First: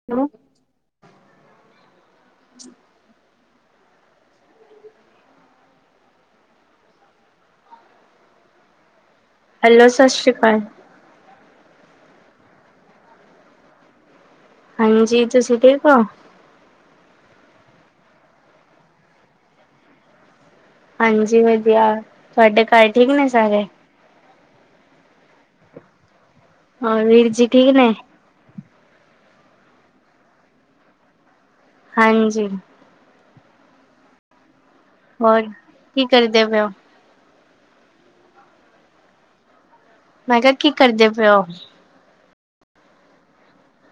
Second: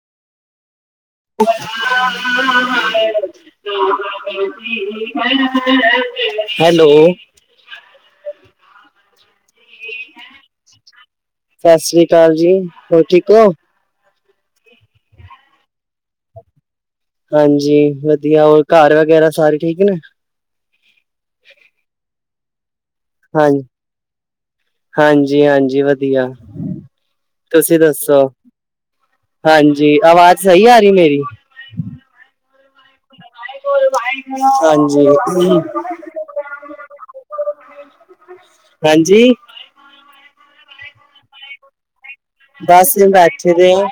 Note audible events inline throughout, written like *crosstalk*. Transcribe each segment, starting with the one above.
*unintelligible* *unintelligible* Hello hello ਸਤਿ ਸ੍ਰੀ ਅਕਾਲ। ਸਤਿ ਸ੍ਰੀ ਅਕਾਲ ਜੀ, ਹੋਰ ਠੀਕ ਹੋ? ਹਾਂਜੀ, ਤੁਸੀਂ ਠੀਕ ਹੋ? ਹਾਂਜੀ ਵਧੀਆ ਹੋਰ ਘਰ ਵਗੈਰਾ ਸਾਰੇ ਠੀਕ ਨੇ। ਹਾਂਜੀ ਵਧੀਆ ਤੁਹਾਡੇ ਘਰ ਠੀਕ ਨੇ ਹਾਂਜੀ ਸਾਰੇ। ਹਾਂਜੀ- ਹਾਂਜੀ ਵਧੀਆ ਹੋਰ ਵੀਰ ਜੀ ਠੀਕ ਤੁਸੀਂ ਨੇ? ਦੱਸੋ। ਹਾਂਜੀ ਆਵਾਜ਼ ਸਹੀ ਆ ਰਹੀ ਮੇਰੀ ਹਾਂਜੀ ਹਾਂਜੀ ਹੋਰ ਕੀ ਕਰਦੇ ਪਏ ਓ। ਹਾਂਜੀ ਮੈਂ ਕਿਹਾ ਕੀ ਕਰਦੇ ਪਏ ਉ ਬੱਸ ਬੈਠੇ ਦੇ ਆਂ।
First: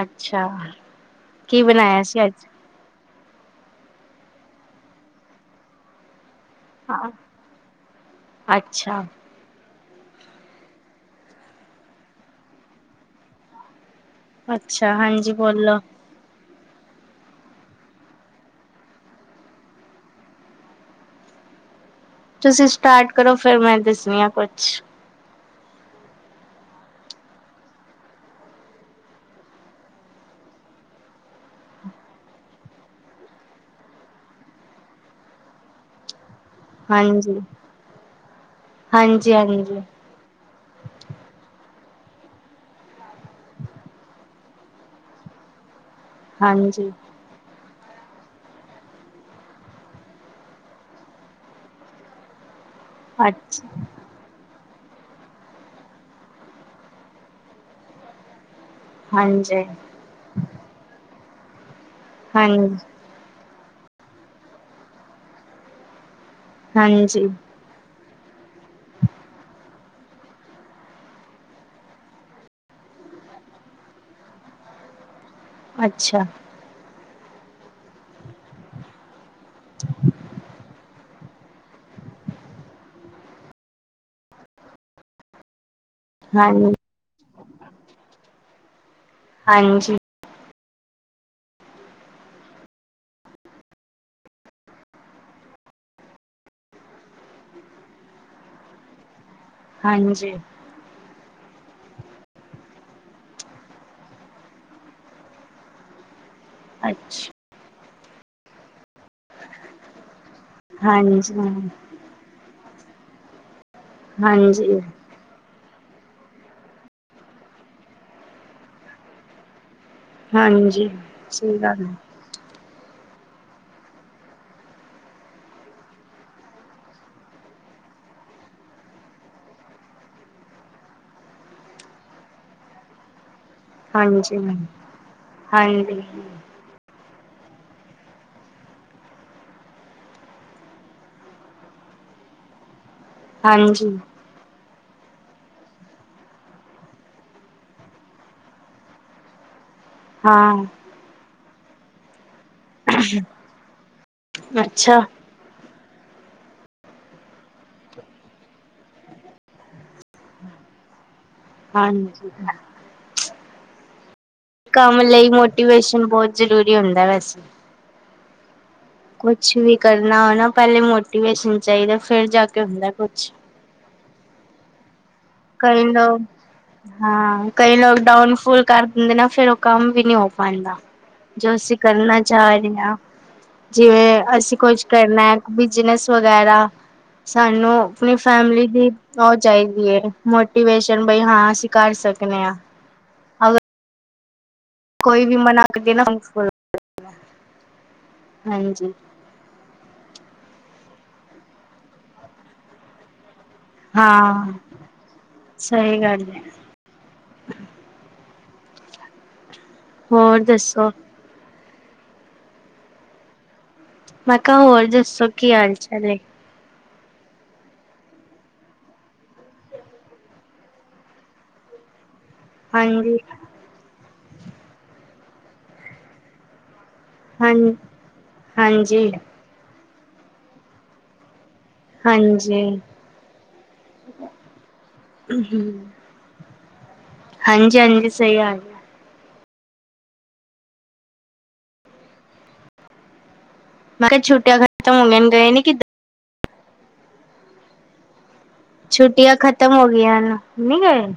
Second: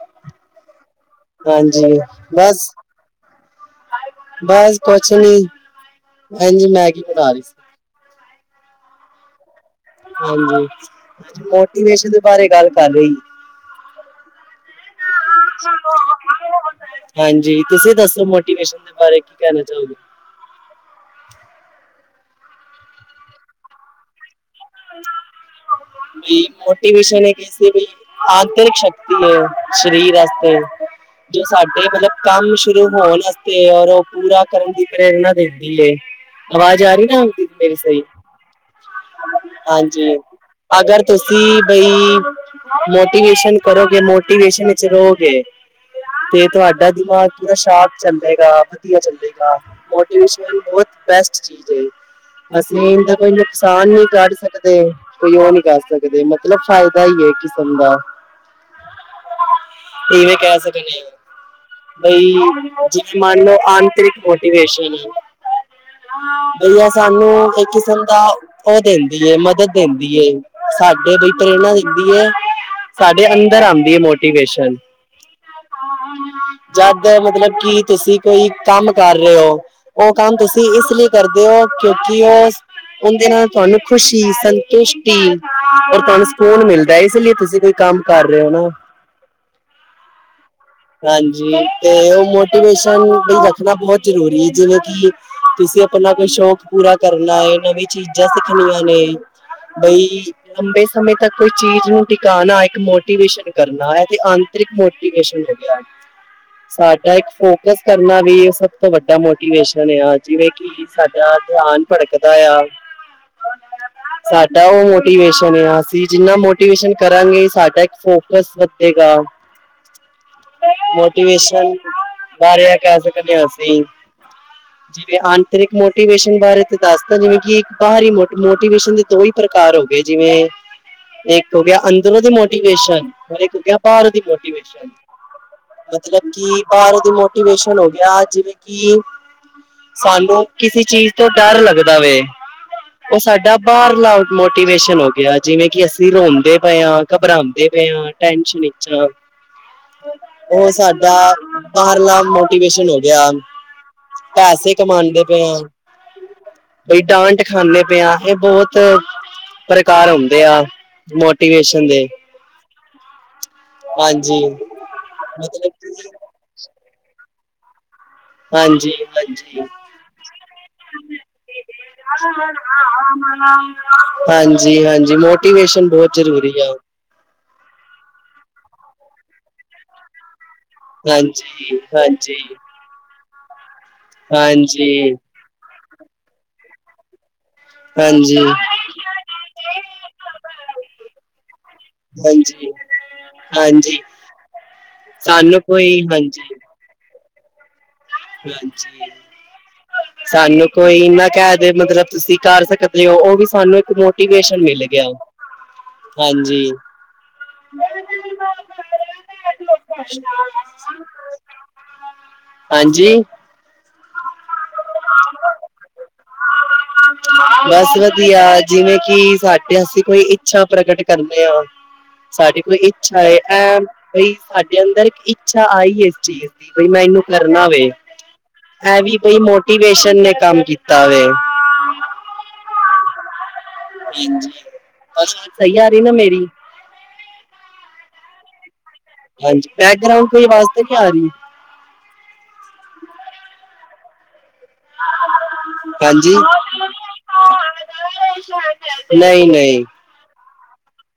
ਅੱਛਾ ਕੀ ਹਾਂਜੀ ਬਣਾਇਆ ਸੀ ਅੱਜ? ਬਸ ਬਸ ਕੁਛ ਨੀ ਇਂਝ ਮੈਗੀ ਬਣਾ ਰਹੀ ਸੀ। ਅੱਛਾ ਹਾਂਜੀ ਮੋਟੀਵੇਸ਼ਨ ਦੇ ਬਾਰੇ ਗੱਲ ਕਰ ਰਹੀ। ਅੱਛਾ ਹਾਂਜੀ ਬੋਲੋ। ਹਾਂਜੀ ਤੁਸੀਂ ਦੱਸੋ ਮੋਟੀਵੇਸ਼ਨ ਦੇ ਬਾਰੇ ਕੀ ਕਹਿਣਾ ਚਾਹੋਗੇ। ਤੁਸੀਂ ਸਟਾਰਟ ਕਰੋ ਫਿਰ ਮੈਂ ਦੱਸਣੀ ਆ ਕੁਛ ਵੀ ਮੋਟੀਵੇਸ਼ਨ ਕਿਸੀ ਵੀ ਆਂਤਰਿਕ ਸ਼ਕਤੀ ਹੈ ਸ਼ਰੀਰ ਅਸਤੇ ਜੋ ਸਾਡੇ ਮਤਲਬ ਕੰਮ ਸ਼ੁਰੂ ਹੋਣ ਆਸਤੇ ਔਰ ਓ ਪੂਰਾ ਕਰਨ ਦੀ ਪ੍ਰੇਰਨਾ ਦੇਦੀ ਏ। ਆਵਾਜ਼ ਆ ਰਹੀ ਨਾ ਹਾਂਜੀ, ਮੇਰੀ ਸਹੀ ਹਾਂਜੀ, ਹਾਂਜੀ, ਜੀ ਅਗਰ ਤੁਸੀਂ ਬਈ ਮੋਟੀਵੇਸ਼ਨ ਕਰੋਗੇ ਮੋਟੀਵੇਸ਼ਨ ਵਿੱਚ ਰਹੋਗੇ ਤੇ ਹਾਂਜੀ। ਤੁਹਾਡਾ ਦਿਮਾਗ ਪੂਰਾ ਸਾਪ ਚੱਲੇਗਾ ਵਧੀਆ ਚੱਲੇਗਾ ਮੋਟੀਵੇਸ਼ਨ ਬੈਸਟ ਚੀਜ਼ ਹੈ। ਅਸੀਂ ਇਹ ਦਾ ਕੋਈ ਅੱਛਾ, ਨੁਕਸਾਨ ਨਹੀਂ ਕਰ ਸਕਦੇ। ਕੋਈ ਉਹ ਨੀ ਕਰ ਸਕਦੇ ਮਤਲਬ ਫਾਇਦਾ ਹੀ ਹੈ ਕਿਸਮ ਦਾ ਹਾਂਜੀ ਇਵੇਂ ਕਹਿ ਸਕਦੇ ਬਈ ਹਾਂਜੀ, ਜ ਮਨ ਲੋ ਆਂਤਰਿਕ ਮੋਟੀਵੇਸ਼ਨਸ਼ ਏ। ਬਈਆ ਹਾਂਜੀ, ਸਾਨੂੰ ਇੱਕ ਕਿਸਮ ਦਾ ਉਹ ਦਿੰਦੀ ਹੈ ਮ ਹਮਤ ਦੇਂਦੀ ਏ ਸਾਡੇ ਲਈ ਟਰੇਨਾਂ ਦਿੰਦੀ ਏ। ਸਾਡੇ ਅੰਦਰ ਆਉਂਦੀ ਏ ਮੋਟੀਵੇਸ਼ਨ ਅੱਛਾ, ਜਦ ਮਤਲਬ ਕਿ ਤੁਸੀਂ ਕੋਈ ਕੰਮ ਕਰ ਰਹੇ ਓ। ਉਹ ਕੰਮ ਤੁਸੀਂ ਇਸ ਲਈ ਕਰਦੇ ਹੋ ਕਿਉਂਕਿ ਉਹ ਉਹਦੇ ਨਾਲ ਤੁਹਾਨੂੰ ਖੁਸ਼ੀ ਸੰਤੁਸ਼ਟੀ ਔਰ ਤੁਹਾਨੂੰ ਸਕੂਨ ਹਾਂਜੀ, ਮਿਲਦਾ ਇਸ ਲਈ ਤੁਸੀਂ ਕੋਈ ਕੰਮ ਕਰ ਰਹੇ ਹੋ ਨਾ। ਹਾਂਜੀ ਹਾਂਜੀ ਤੇ ਉਹ ਮੋਟੀਵੇਸ਼ਨ ਲਈ ਰੱਖਣਾ ਬਹੁਤ ਜ਼ਰੂਰੀ ਹੈ ਜਿਵੇਂ ਕਿ ਤੁਸੀਂ ਆਪਣਾ ਕੋਈ ਸ਼ੌਕ ਪੂਰਾ ਕਰਨਾ ਨਵੀਂ ਚੀਜ਼ਾਂ ਸਿੱਖਣੀਆਂ ਨੇ। ਬਈ ਹਾਂਜੀ ਲੰਬੇ ਸਮੇਂ ਤੱਕ ਕੋਈ ਚੀਜ਼ ਨੂੰ ਟਿਕਾਂਣਾ ਇੱਕ ਮੋਟੀਵੇਸ਼ਨ ਕਰਨਾ ਹੈ ਇਹ ਤੇ ਆਂਤਰਿਕ ਮੋਟੀਵੇਸ਼ਨ ਸਾਡਾ ਇੱਕ ਅੱਛਾ ਫੋਕਸ ਕਰਨਾ ਵੀ ਸਭ ਤੋਂ ਵੱਡਾ ਮੋਟੀਵੇਸ਼ਨ ਆ ਜਿਵੇਂ ਕੀ ਹਾਂਜੀ ਸਾਡਾ ਹਾਂ, ਧਿਆਨ ਭੜਕਦਾ ਆ ਸਾਡਾ ਹਾਂਜੀ ਉਹ ਮੋਟੀਵੇਸ਼ਨ ਅਸੀਂ ਜਿੰਨਾ ਮੋਟੀਵੇਸ਼ਨ ਕਰਾਂਗੇ ਸਾਡਾ ਇੱਕ ਫੋਕਸ ਵਧੇਗਾ। ਹਾਂਜੀ ਸਹੀ ਗੱਲ ਏ। ਬਾਰ ਕਹਿ ਸਕਦੇ ਹ ਅਸੀਂ ਆਂਤਰਿਕ ਮੋਟੀਵੇਸ਼ਨ ਬਾਰੇ ਤੇ ਦੱਸਦਾ ਜਿਵੇਂ ਕਿ ਇੱਕ ਬਾਹਰੀ ਮੋਟੀਵੇਸ਼ਨ ਦੋ ਹੀ ਪ੍ਰਕਾਰ ਹੋ ਗਏ ਜਿਵੇਂ ਇੱਕ ਹੋ ਗਿਆ ਅੰਦਰੋਂ ਦੀ ਮੋਟੀਵੇਸ਼ਨ ਔਰ ਇੱਕ ਹੋ ਗਿਆ। *unintelligible* ਦੀ ਹਾਂਜੀ ਹਾਂ, ਮੋਟੀਵੇਸ਼ਨ ਹਾਂਜੀ ਮਤਲਬ ਕਿ ਬਾਹਰ ਦੀ ਮੋਟੀਵੇਸ਼ਨ ਹੋ ਗਿਆ ਜਿਵੇਂ ਕਿ ਸਾਨੂੰ ਕਿਸੇ ਚੀਜ਼ ਤੋਂ ਡਰ ਲੱਗਦਾ ਵੇ ਉਹ ਸਾਡਾ ਹਾਂਜੀ ਬਾਹਰ ਲਾ ਮੋਟੀਵੇਸ਼ਨ ਹੋ ਗਿਆ ਜਿਵੇਂ ਕਿ ਅਸੀਂ ਰੋਂਦੇ ਪਏ ਆਂ ਘਬਰਾਉਂਦੇ ਪਏ ਆਂ ਟੈਸ਼ਨ ਵਿਚ ਆਂ। ਹਾਂ ਉਹ ਸਾਡਾ, ਬਾਹਰਲਾ ਮੁਲਕ ਮੋਟੀਵੇਸ਼ਨ ਹੋ ਗਿਆ, ਪੈਸੇ ਅੱਛਾ ਕਮਾਦੇ ਪਏ ਆ- ਬਈ ਡਾਂਟ ਖਾਂਦੇ ਪਏ ਆ, ਇਹ ਬਹੁਤ ਪ੍ਰਕਾਰ ਹੁੰਦੇ ਆ- ਮੋਟੀਵੇਸ਼ਨ ਦੇ, ਹਾਂਜੀ ਹਾਂਜੀ- ਕੰਮ ਲਈ ਮਤਲਬ ਮੋਟੀਵੇਸ਼ਨ ਕਿ- ਬਹੁਤ ਜ਼ਰੂਰੀ ਹੁੰਦਾ ਵੈਸੇ- ਹਾਂਜੀ- ਕੁਛ ਹਾਂਜੀ ਵੀ ਕਰਨਾ ਨਾ, ਪਹਿਲੇ ਮੋਟੀਵੇਸ਼ਨ ਚਾਹੀਦਾ, ਫਿਰ ਜਾ ਕੇ ਹੁੰਦਾ ਕੁਛ- ਹਾਂਜੀ ਹਾਂਜੀ ਮੋਟ- ਕਰ ਲਓ। ਹਾਂ ਕਈ ਲੋਕ, ਡਾਊਨ ਫਾਲ ਕਰ ਦਿੰਦੇ ਨਾ। ਫੇਰ ਉਹ ਕੰਮ ਵੀ ਨਹੀਂ ਹੋ ਪਾਉਦਾ। ਜੋ ਹਾਂਜੀ, ਅਸੀਂ, ਕਰਨਾ ਹਾਂਜੀ, ਚਾਹ ਰਹੇ ਹਾਂ। ਜਿਵੇਂ ਅਸੀਂ, ਕੁਛ ਹਾਂਜੀ, ਕਰਨਾ ਹੈ, ਬਿਜਨਸ ਵਗੈਰਾ। ਸਾਨੂੰ ਆਪਣੀ ਹਾਂਜੀ। ਫੈਮਿਲੀ ਦੀ, ਔ ਚਾਹੀਦੀ ਹੈ। ਮੋਟੀਵੇਸ਼ਨ ਬਈ, ਹਾਂ ਅਸੀਂ ਕਰ ਸਕਨੇ ਆਂ। ਹਾਂਜੀ, ਹਾਂਜੀ, ਸਾਨੂੰ ਕੋਈ, ਹਾਂਜੀ। ਹ *unintelligible* ਹਾਂਜੀ ਸਾਨੂੰ, ਕੋਈ ਇੰਨਾ ਕਹਿ ਦੇ ਮਤਲਬ, ਤੁਸੀਂ ਕਰ ਸਕਦੇ ਹੋ, ਉਹ ਵੀ ਸਾਨੂੰ। ਹਾਂ ਮੋਟੀਵੇਸ਼ਨ, ਮਿਲ ਗਿਆ, ਸਹੀ ਗੱਲ ਹੈ ਹਾਂਜੀ, *inaudible* ਹੋਰ, ਦੱਸੋ ਹਾਂਜੀ, ਮੈਂ ਕਿਹਾ ਹੋਰ ਦੱਸੋ, ਕੀ ਹਾਲ ਚਾਲ ਹੈ। ਬਸ ਵਧੀਆ ਜਿਵੇਂ ਕਿ ਸਾਡੇ ਅਸੀਂ ਕੋਈ ਇੱਛਾ ਪ੍ਰਕਟ ਕਰਨੇ ਹਾਂ ਸਾਡੇ ਕੋਈ ਹਾਂਜੀ ਇੱਛਾ ਹੈ ਹਾਂ ਅ ਬਈ ਸਾਡੇ ਅੰਦਰ ਇੱਕ ਇੱਛਾ ਆਈ ਐ ਇਸ ਚੀਜ਼ ਦੀ, ਬਈ ਮੈਂ ਇਹਨੂੰ ਕਰਨਾ ਹਾਂਜੀ ਵੇ- ਏ ਵੀ ਬਈ ਮੋਟੀਵੇਸ਼ਨ ਨੇ ਕੰਮ ਕੀਤਾ ਵੈ ਹਾਂਜੀ ਭੈਣਜੀ ਆਵਾਜ਼ ਸਹੀ ਆ ਰਹੀ ਨਾ ਮੇਰੀ- ਹਾਂਜੀ ਹਾਂਜੀ ਸਹੀ ਆ ਰਹੀ ਐ ਹਾਂਜੀ, ਬੈਕਗਰਾਂਡ ਕੋਈ ਆਵਾਜ਼ ਤੇ ਨਹੀ ਆ ਰਹੀ- ਮੈਂ ਕਿਹਾ ਛੁਟਿਆਂ ਖ਼ਤਮ ਹੋ ਗਈਆਂ, ਗਏ ਨੀ ਕਿ- ਹਾਂਜੀ- ਛੁੱਟੀਆਂ ਨਹੀਂ ਖ਼ਤਮ ਨਹੀਂ ਹੋ ਗਈਆਂ ਨ, ਨੀ ਗਏ-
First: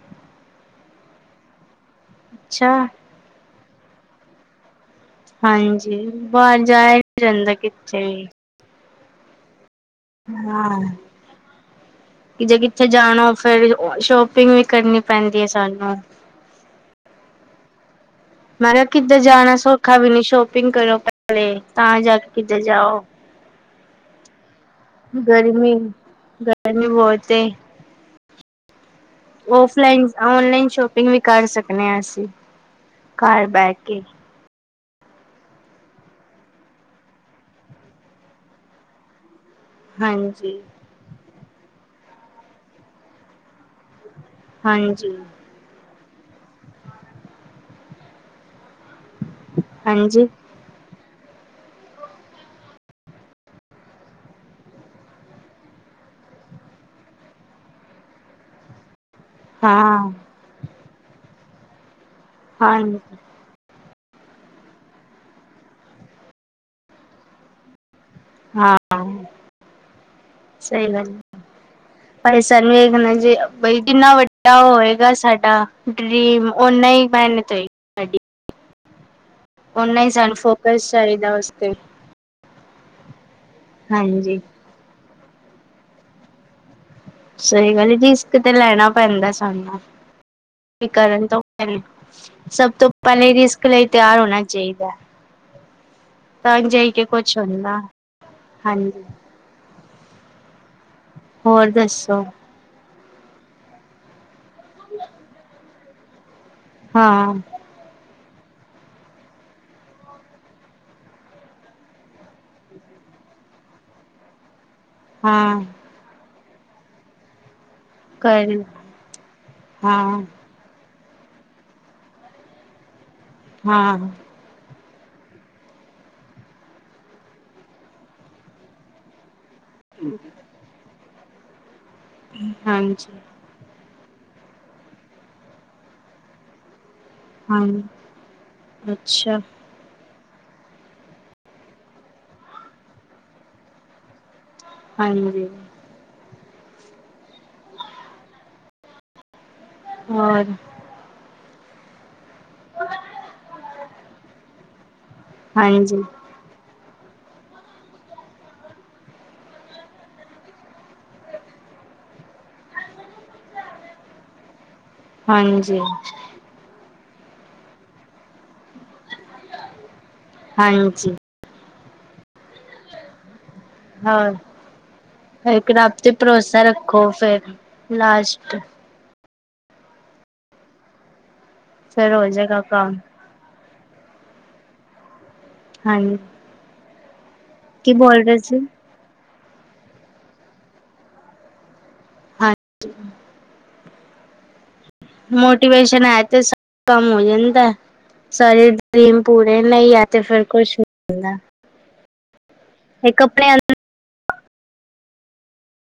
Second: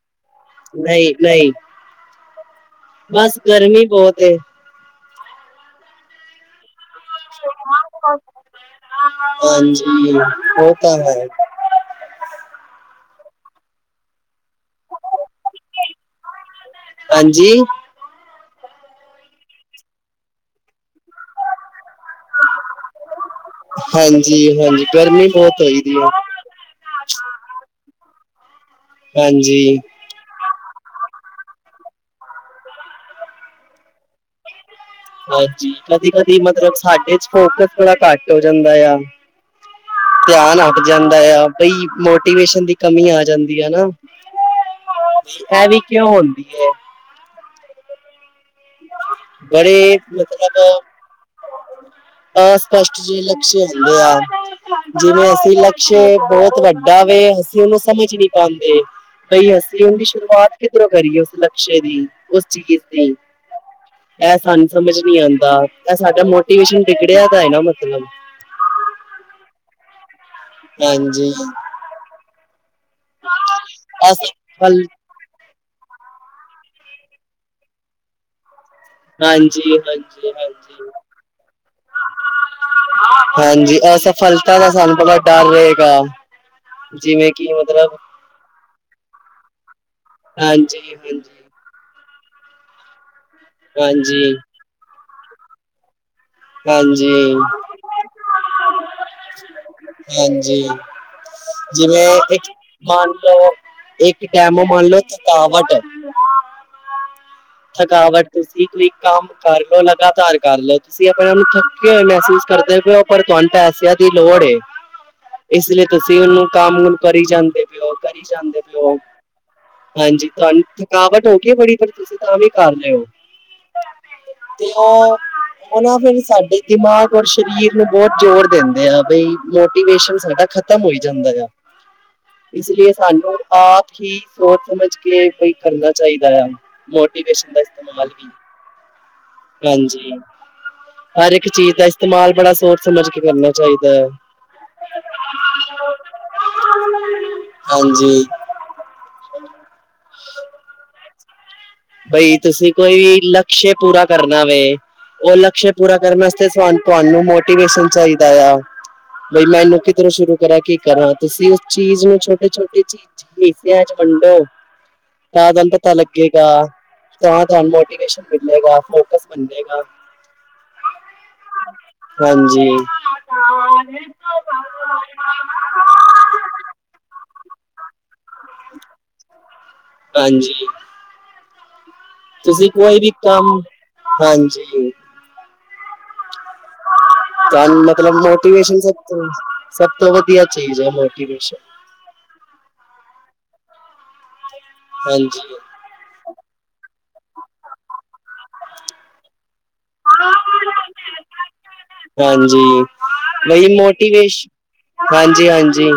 ਨਹੀਂ ਨਹੀਂ- ਅੱਛਾ- ਬਸ ਗਰਮੀ ਬਹੁਤ ਏ ਹਾਂਜੀ ਬਾਹਰ ਜਾਯਾ ਨੀ ਜਾਂਦਾ ਕਿੱਥੇ ਵੀ ਹਾਂਜੀ ਉਹ ਹਾਂ ਤਾਂ ਹੈ। ਕਿ ਜੇ ਕਿੱਥੇ ਜਾਣਾ, ਫਿਰ ਸ਼ੋਪਿੰਗ ਵੀ ਕਰਨੀ ਪੈਂਦੀ ਹੈ, ਸਾਨੂੰ ਹਾਂਜੀ ਮੈਂ ਕਿਹਾ ਕਿੱਧਰ ਜਾਣਾ ਸੌਖਾ ਵੀ ਨੀ, ਸ਼ੋਪਿੰਗ ਕਰੋ ਪਲੇ ਤਾਂ ਜਾ ਕੇ ਕਿਤੇ ਜਾਓ, ਹਾਂਜੀ, ਹਾਂਜੀ ਬਹੁਤ ਗਰਮੀ ਹੋਈ ਦੀ ਹੈ। ਗਰਮੀ ਬਹੁਤ ਏ ਹਾਂਜੀ, ਔਫਲਾਈਨ ਔਨਲਾਈਨ ਸ਼ੋਪਿੰਗ ਵੀ ਕਰ ਸਕਨੇ ਹਾਂ ਅਸੀਂ, ਘਰ ਬਹਿ ਕੇ! ! ਹਾਂਜੀ ਕਦੀ ਕਦੀ ਮਤਲਬ ਸਾਡੇ 'ਚ ਫੋਕਸ ਬੜਾ ਘੱਟ ਹੋ ਜਾਂਦਾ ਆ। ਧਿਆਨ ਹਾਂਜੀ ਹਟ--ਜਾਂਦਾ ਆ, ਬਈ ਮੋਟੀਵੇਸ਼ਨ ਦੀ ਕਮੀ ਆ ਜਾਂਦੀ ਆ ਨਾ। ਹਾਂ ਜੀ। ਐ ਵੀ ਕਿਉਂ ਹੁੰਦੀ ਹੈ। ਬੜੇ ਹਾਂਜੀ ਮਤਲੱਬ ਅ। ਅਸਪਸ਼ਟ ਜਿ ਲਕਸ਼ ਹੁੰਦੇ ਆ ਜਿਵੇਂ ਅਸੀਂ ਲਕਸ਼ ਅ ਬਹੁਤ ਵੱਡਾ ਵੇ ਅਸੀਂ ਉਹਨੂੰ ਸਮਝ ਨੀ ਪਾਉਂਦੇ। ਬਈ ਅਸੀਂ ਉਹ ਦੀ ਹਾਂ ਸ਼ੁਰੂਆਤ ਕਿਧਰੋਂ ਕਰੀਏ ਉਸ ਲਕਸ਼ੇ ਦੀ, ਉਸ ਚੀਜ਼ ਹਾਂਜੀ ਦੀ। ਇਹ ਸਾਨੂੰ ਸਮਝ ਨੀ ਆਉਂਦਾ। ਇਹ ਸਾਡਾ ਮੋਟੀਵੇਸ਼ਨ ਬਿਗੜਿਆ ਤਾਂ ਹੈ ਨਾ ਮਤਲਬ। ਹਾਂ ਹਾਂਜੀ। ਪੈਸਾ ਨਈ ਵੇਖਣਾ ਜੇ ਬਈ ਕਿੰਨਾ ਵੱਡਾ ਅਸਫਲ ਹੋਏਗਾ ਸਾਡਾ। ਡਰੀਮ, ਓਨਾ ਹੀ ਮੇਹਨਤ ਹੋਏਗ ਹਾਂ- ਓਨਾ ਹੀ ਸਾਨੂੰ ਫੋਕਸ ਚਾਹੀਦਾ ਉਸਤੇ। ਹਾਂਜੀ, ਹਾਂਜੀ ਅਸਫਲਤਾ ਦਾ ਸਾਨੂੰ ਬੜਾ ਡਰ ਰਹੇਗਾ। ਜਿਵੇਂ ਕਿ ਸਹੀ ਗੱਲ ਮਤਲਬ ਰਿਸਕ ਤੇ ਲੈਣਾ ਪੈਂਦਾ ਸਾਨੂੰ- ਵੀ ਹਾਂਜੀ -ਹਾਂਜੀ। ਕਰਨ ਤੋਂ ਸਭ ਤੋਂ ਪਹਿਲੇ ਰਿਸਕ ਲਈ ਤਿਆਰ ਹਾਂਜੀ ਹੋਣਾ ਚਾਹੀਦਾ ਹੈ। ਤਜਹੀ ਕੇ ਹਾਂਜੀ। ਕੁਛ ਹੁੰਦਾ, ਹਾਂਜੀ। ਹਾਂਜੀ, ਹੋਰ ਜਿਵੇਂ ਦੱਸੋ ਇੱਕ ਮੰਨ ਲਓ, ਇੱਕ ਟੇਮ ਵੱਲ ਕਵਾਟ *unintelligible* ਹਾਂ! ਥਕਾਵਟ ਤੁਸੀਂ ਕੋਈ ਕੰਮ ਕਰ ਲਓ ਲਗਾਤਾਰ ਕਰ ਲਓ। ਤੁਸੀਂ ਆਪਣੇ ਆਪ ਨੂੰ ਥੱਕੇ ਹੋਏ ਮਹਿਸੂਸ ਕਰਦੇ ਪਏ ਹੋ ਪਰ ਤੁਹਾਨੂੰ ਪੈਸਿਆਂ ਦੀ ਲੋੜ ਏ ਹ- *inaudible* ਇਸ ਲਈ ਤੁਸੀਂ ਉਹਨੂੰ ਕੰਮ ਕਰੀ ਜਾਂਦੇ ਪੇ ਹੋ। ਕਰੀ ਕਰ ਜਾਂਦੇ ਪੇ ਹੋ। ਹਾਂ ਹਾਂਜੀ, ਤੁਹਾਨੂੰ ਥਕਾਵਟ ਹੋ ਗਈ ਹੈ, ਬੜੀ ਪਰ ਤੁਸੀਂ ਤਾਂ ਵੀ ਕਰ ਰੇ ਹੋ। ਹਾਂ। ਤੇ ਉਹ ਅ ਉਹ ਨਾਂ, ਫਿਰ ਸਾਡੇ ਦਿਮਾਗ ਔਰ ਸਰੀਰ ਨੂੰ ਬਹੁਤ ਜ਼ੋਰ ਦਿੰਦੇ ਆ ਬਈ। ਮੋਟੀਵੇਸ਼ਨ ਸਾਡਾ ਖਤਮ ਹੋਈ ਜਾਂਦਾ ਆ ਇਸ ਲਈ ਹਾਂਜੀ ਸਾਨੂੰ ਆਪ ਹੀ ਸੋਚ -ਸਮਝ ਕੇ ਬਈ ਕਰਨਾ ਚਾਹੀਦਾ ਆ। ਮੋਟੀਵੇਸ਼ਨ ਦਾ ਹਾਂ, ਇਸਤੇਮਾਲ ਵੀ ਅੱਛਾ। ਹਾਂਜੀ। ਹਰ ਇੱਕ ਚੀਜ਼ ਦਾ ਇਸਤੇਮਾਲ ਬੜਾ ਸੋਚ- ਸਮਝ ਕੇ ਕਰਨਾ ਚਾਹੀਦਾ ਹੈ। ਹਾਂਜੀ। ਹਾਂਜੀ। *inaudible* ਹੋਰ ਬਈ ਤੁਸੀਂ ਕੋਈ ਵੀ ਲਕਸ਼ੇ ਪੂਰਾ ਕਰਨਾ ਵੇ, ਉਹ ਲਕਸ਼ ਪੂਰਾ ਹਾਂਜੀ ਕਰਨ ਵਾਸਤੇ ਸਾ ਤੁਹਾਨੂੰ ਮੋਟੀਵੇਸ਼ਨ ਚਾਹੀਦਾ ਐ। ਬਈ ਮੈਂ ਇਹਨੂੰ ਕਿਧਰੋਂ ਸ਼ੁਰੂ ਕਰਾਂ ਕਿ ਕਰਾਂ ਤੁਸੀਂ ਉਸ ਚੀਜ਼ ਨੂੰ ਛੋਟੇ- ਛੋਟੇ ਚ ਹਿਸਿਆਂ ਚ ਵੰਡੋ ਤਾਂ ਤੁਹਾਨੂੰ ਹਾਂਜੀ ਪਤਾ ਲੱਗੇਗਾ। ਤਾਂ ਤੁਹਾਨੂੰ ਮੋਟੀਵੇਸ਼ਨ ਮਿਲੇਗਾ, ਫੋਕਸ ਮਿਲੇਗਾ ਹਾਂਜੀ। ਹਾਂਜੀ। ਹੋਰ, ਇੱਕ ਰਬ ਤੇ ਭਰੋਸਾ ਰੱਖੋ ਫੇਰ ਲਾਸਟ ਹਾਂਜੀ ਫਿਰ ਹੋ ਜਾਏਗਾ ਤੁਸੀਂ ਕੰਮ ਕੋਈ ਵੀ ਕੰਮ, ਹਾਂਜੀ ਹਾਂਜੀ ਕੰਮ ਕੀ ਮਤਲਬ ਬੋਲ ਰਹੇ ਸੀ ਮੋਟੀਵੇਸ਼ਨ ਸਭ ਤੋਂ-ਸਭ ਤੋਂ ਵਧੀਆ ਚੀਜ਼ ਹੈ, ਮੋਟੀਵੇਸ਼ਨ ਹਾਂ *inaudible* ਮੋਟੀਿਵੇਸ਼ਨ ਹੇ ਤੇ ਸਭ ਕੰਮ ਹੋ ਜਾਂਦਾ ਸਰੀ ਡਰੀਮ ਪੂਰੇ ਨਹੀਂਹੈ ਤੇ ਫਿਰ ਕੁਛ ਨਹੀਂ ਮਿਲਦਾ ਹਾਂਜੀ ਬਈ ਮੋਟੀਵੇਸ਼ਨ ਹਾਂਜੀ ਹਾਂਜੀ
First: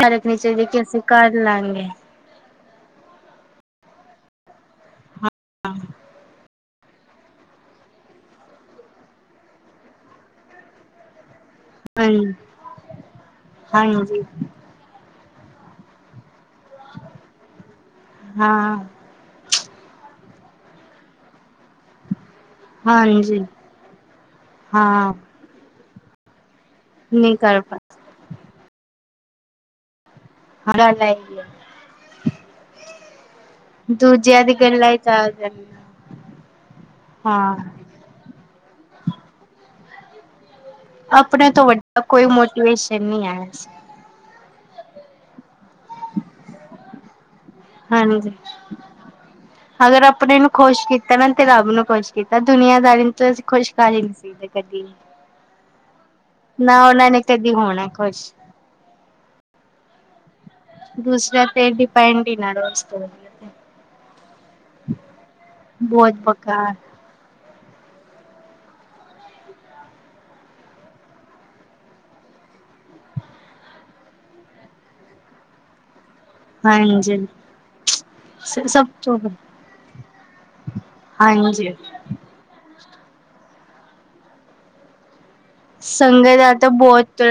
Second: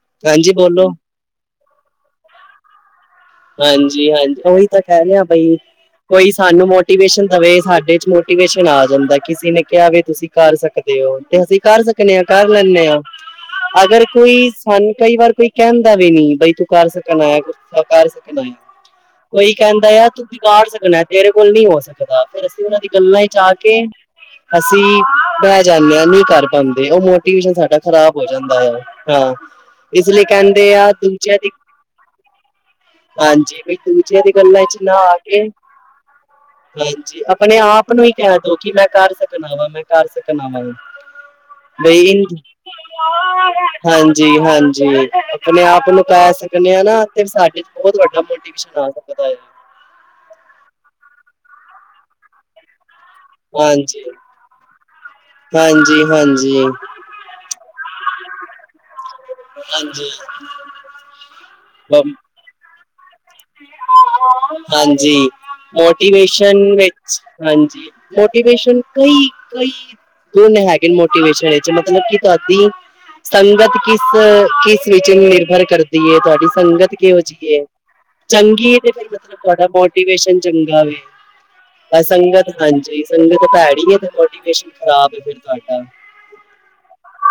ਥੇਰਪੀ ਹਾਂਜੀ ਜੇੜੀ ਕਿ ਬੋਲੋ ਅਸੀਂ ਕਰ ਲਾਗੇ ਹਾਂਜੀ ਹਾਂਜੀ ਉਹੀ ਤਾਂ ਕਹਿ ਰਿਹਾ ਬਈ ਕੋਈ ਸਾਨੂੰ ਮੋ ਮੋਟੀਵੇਸ਼ਨ ਵੇ ਸਾਡੇ ਚ ਮੋਟੀਵੇਸ਼ਨ ਆ ਜਾਂਦਾ ਕਿਸੇ ਨੇ ਕਿਹਾ ਵੀ ਤੁਸੀਂ ਕਰ ਸਕਦੇ ਹੋ ਤੇ ਅਸੀਂ। ਕਰ ਸਕਨੇ ਹਾਂ ਹਾਂਜੀ ਕਰ ਲੈਂਨੇ ਹਾਂ ਅਗਰ ਹਾਂਜੀ ਕੋਈ ਸ। ਸਾਨੂੰ ਕਈ ਵਾਰ ਕੋਈ ਕਹਿੰਦਾ ਵੀ ਨੀ ਬਈ ਤੂੰ ਕਰ ਸਕਣ ਅ। ਗੁੱਸਾ ਕਰ ਸਕਦਾ ਹਾਂ ਕੋਈ ਕਹਿੰਦਾ ਆ ਤੂੰ ਵਿਗਾੜ ਸਕਣਾ ਹਾ ਤੇਰੇ ਕੋਲ ਨਹੀਂ ਹੋ ਸਕਦਾ। ਫਿਰ ਅਸੀਂ ਉਹਨਾਂ ਦੀ ਗੱਲਾਂ ਚ ਹਾਂਜੀ ਆ ਕੇ ਅਸੀਂ ਹਾਂ ਬਹ ਜਾਂਦੇ ਹਾਂ ਨੀ ਕਰ। ਦੇ ਉਹ ਨਹੀਂ ਮੋਟੀਵੇਸ਼ਨ ਕਰ ਪਾ ਸਾਡਾ ਖ਼ਰਾਬ ਹੋ ਜਾਂਦਾ ਹੈ ਅ ਹਾਂ ਇਸ ਲਈ ਕਹਿੰ। ਹਰ ਲਅ। ਹਾਂਜੀ ਬਈ ਦੂਜਿਆਂ ਦੀਆਂ ਗੱਲਾਂ 'ਚ ਨਾ ਆ ਕੇ। ਹਾਂਜੀ ਹਾਂ ਆਪਣੇ ਆਪ ਨੂੰ ਹੀ ਕਹਿ ਦੋ ਕਿ ਮੈਂ ਕਰ ਸਕਣਾ ਵਾਂ ਮੈਂ ਕਰ ਸਕਣਾ ਅਵਾਗਾ। ਆਪਣੇ ਤੋਂ ਵੱਡਾ ਕੋਈ ਮੋਟੀਵੇਸ਼ਨ ਨਹੀਂ ਆਇਆ ਸੀ। ਹਾਂਜੀ ਹਾਂਜੀ ਆਪਣੇ ਆਪ ਨੂੰ ਕਹਿ ਸਕਦੇ ਹਾਂ ਨਾ ਤੇ ਸਾਡੇ ਤੋ। ਬਹੁਤ ਵੱਡਾ ਹਾਂਜੀ ਮੋਟੀਵੇਸ਼ਨ ਆ ਸਕਦਾ ਹਾ। ਅਗਰ ਆਪਣੇ ਨੂੰ ਖੁਸ਼ ਕੀਤਾ ਨਾ ਤੇ ਰੱਬ ਨੂੰ ਖੁਸ਼ ਕੀਤਾ ਦੁਨੀਆਂਦਾਰੀ ਨ। ਅਸੀਂ ਖੁਸ਼ ਕਰ ਹੀ ਨਿ ਸੀ ਕਦੀ ਹਾਂਜੀ ਹਾਂਜੀ ਹਾਂਜੀ ਨਾ ਉਹਨਾਂ ਨੇ। ਦੀ ਹੋਣਾ ਖੁਸ਼। ਹਾਂਜੀ ਦੂਸਰਾ ਤੇ ਡਿਪੈਂਡ ਹੀ ਨੀ ਰਹੋ ਵਾਸ ਹਾਂਜੀ ਬਹੁਤ ਮੋਟੀਵੇਸ਼ਨ ਬੇਕਾਰ ਵਿੱਚ ਹਾਂਜੀ ਮੋਟੀਵੇਸ਼ਨ ਕਈ ਕਈ ਦੋਨੋ ਹੈਗੇ ਮੋਟੀਵੇਸ਼ਨ ਵਿੱਚ ਮਤਲਬ ਕਿ ਤੁਹਾਡੀ ਸੰਗਤ ਕਿਸ ਕਿਸ ਵਿਚ ਨਿਰਭਰ ਕਰਦੀ ਹੈ ਤੁਹਾਡੀ ਸੰਗਤ ਕਿਹੋ ਹਾਂਜੀ ਜਿਹੀ ਹੈ ਚੰਗੀ ਸਭ ਤੇ ਫਿਰ ਤੋਂ ਮਤਲਬ ਤੁਹਾਡਾ ਮੋਟੀਵੇਸ਼ਨ ਚੰਗਾ ਹਾਂਜੀ ਵ ਸੰਗਤ ਹਾਂਜੀ ਸੰਗਤ ਭੈੜੀ ਹੈ ਤੇ ਮੋਟੀਵੇਸ਼ਨ ਖਰਾਬ ਫਿਰ ਤੁਹਾਡਾ ਸੰਗਤ ਦਾ ਤਾਂ ਬਹੁਤ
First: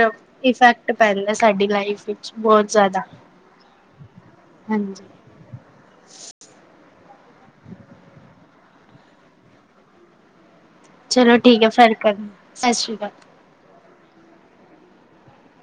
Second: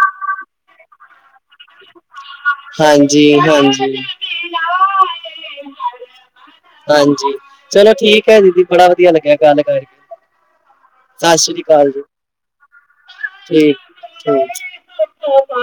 ਇਫੈਕਟ ਪੈਂਦਾ ਸਾਡੀ ਲਾਈਫ ਵਿੱਚ ਬਹੁਤ ਜ਼ਿਆਦਾ ਹਾਂਜੀ ਹਾਂਜੀ ਹਾਂਜੀ *inaudible* ਹਾਂਜੀ ਚਲੋ ਠੀਕ ਹੈ ਦੀਦੀ ਬੜਾ ਵਧੀਆ ਲੱਗਿਆ ਗੱਲ ਕਰਕੇ ਚਲੋ ਸਤਿ ਸ੍ਰੀ ਠੀਕ ਹੈ ਅਕਾਲ ਫਰ ਜੀ ਕਰ ਸਤਿ ਸ੍ਰੀ ਅਕਾਲ ਠੀਕ ਏ ਠੀਕ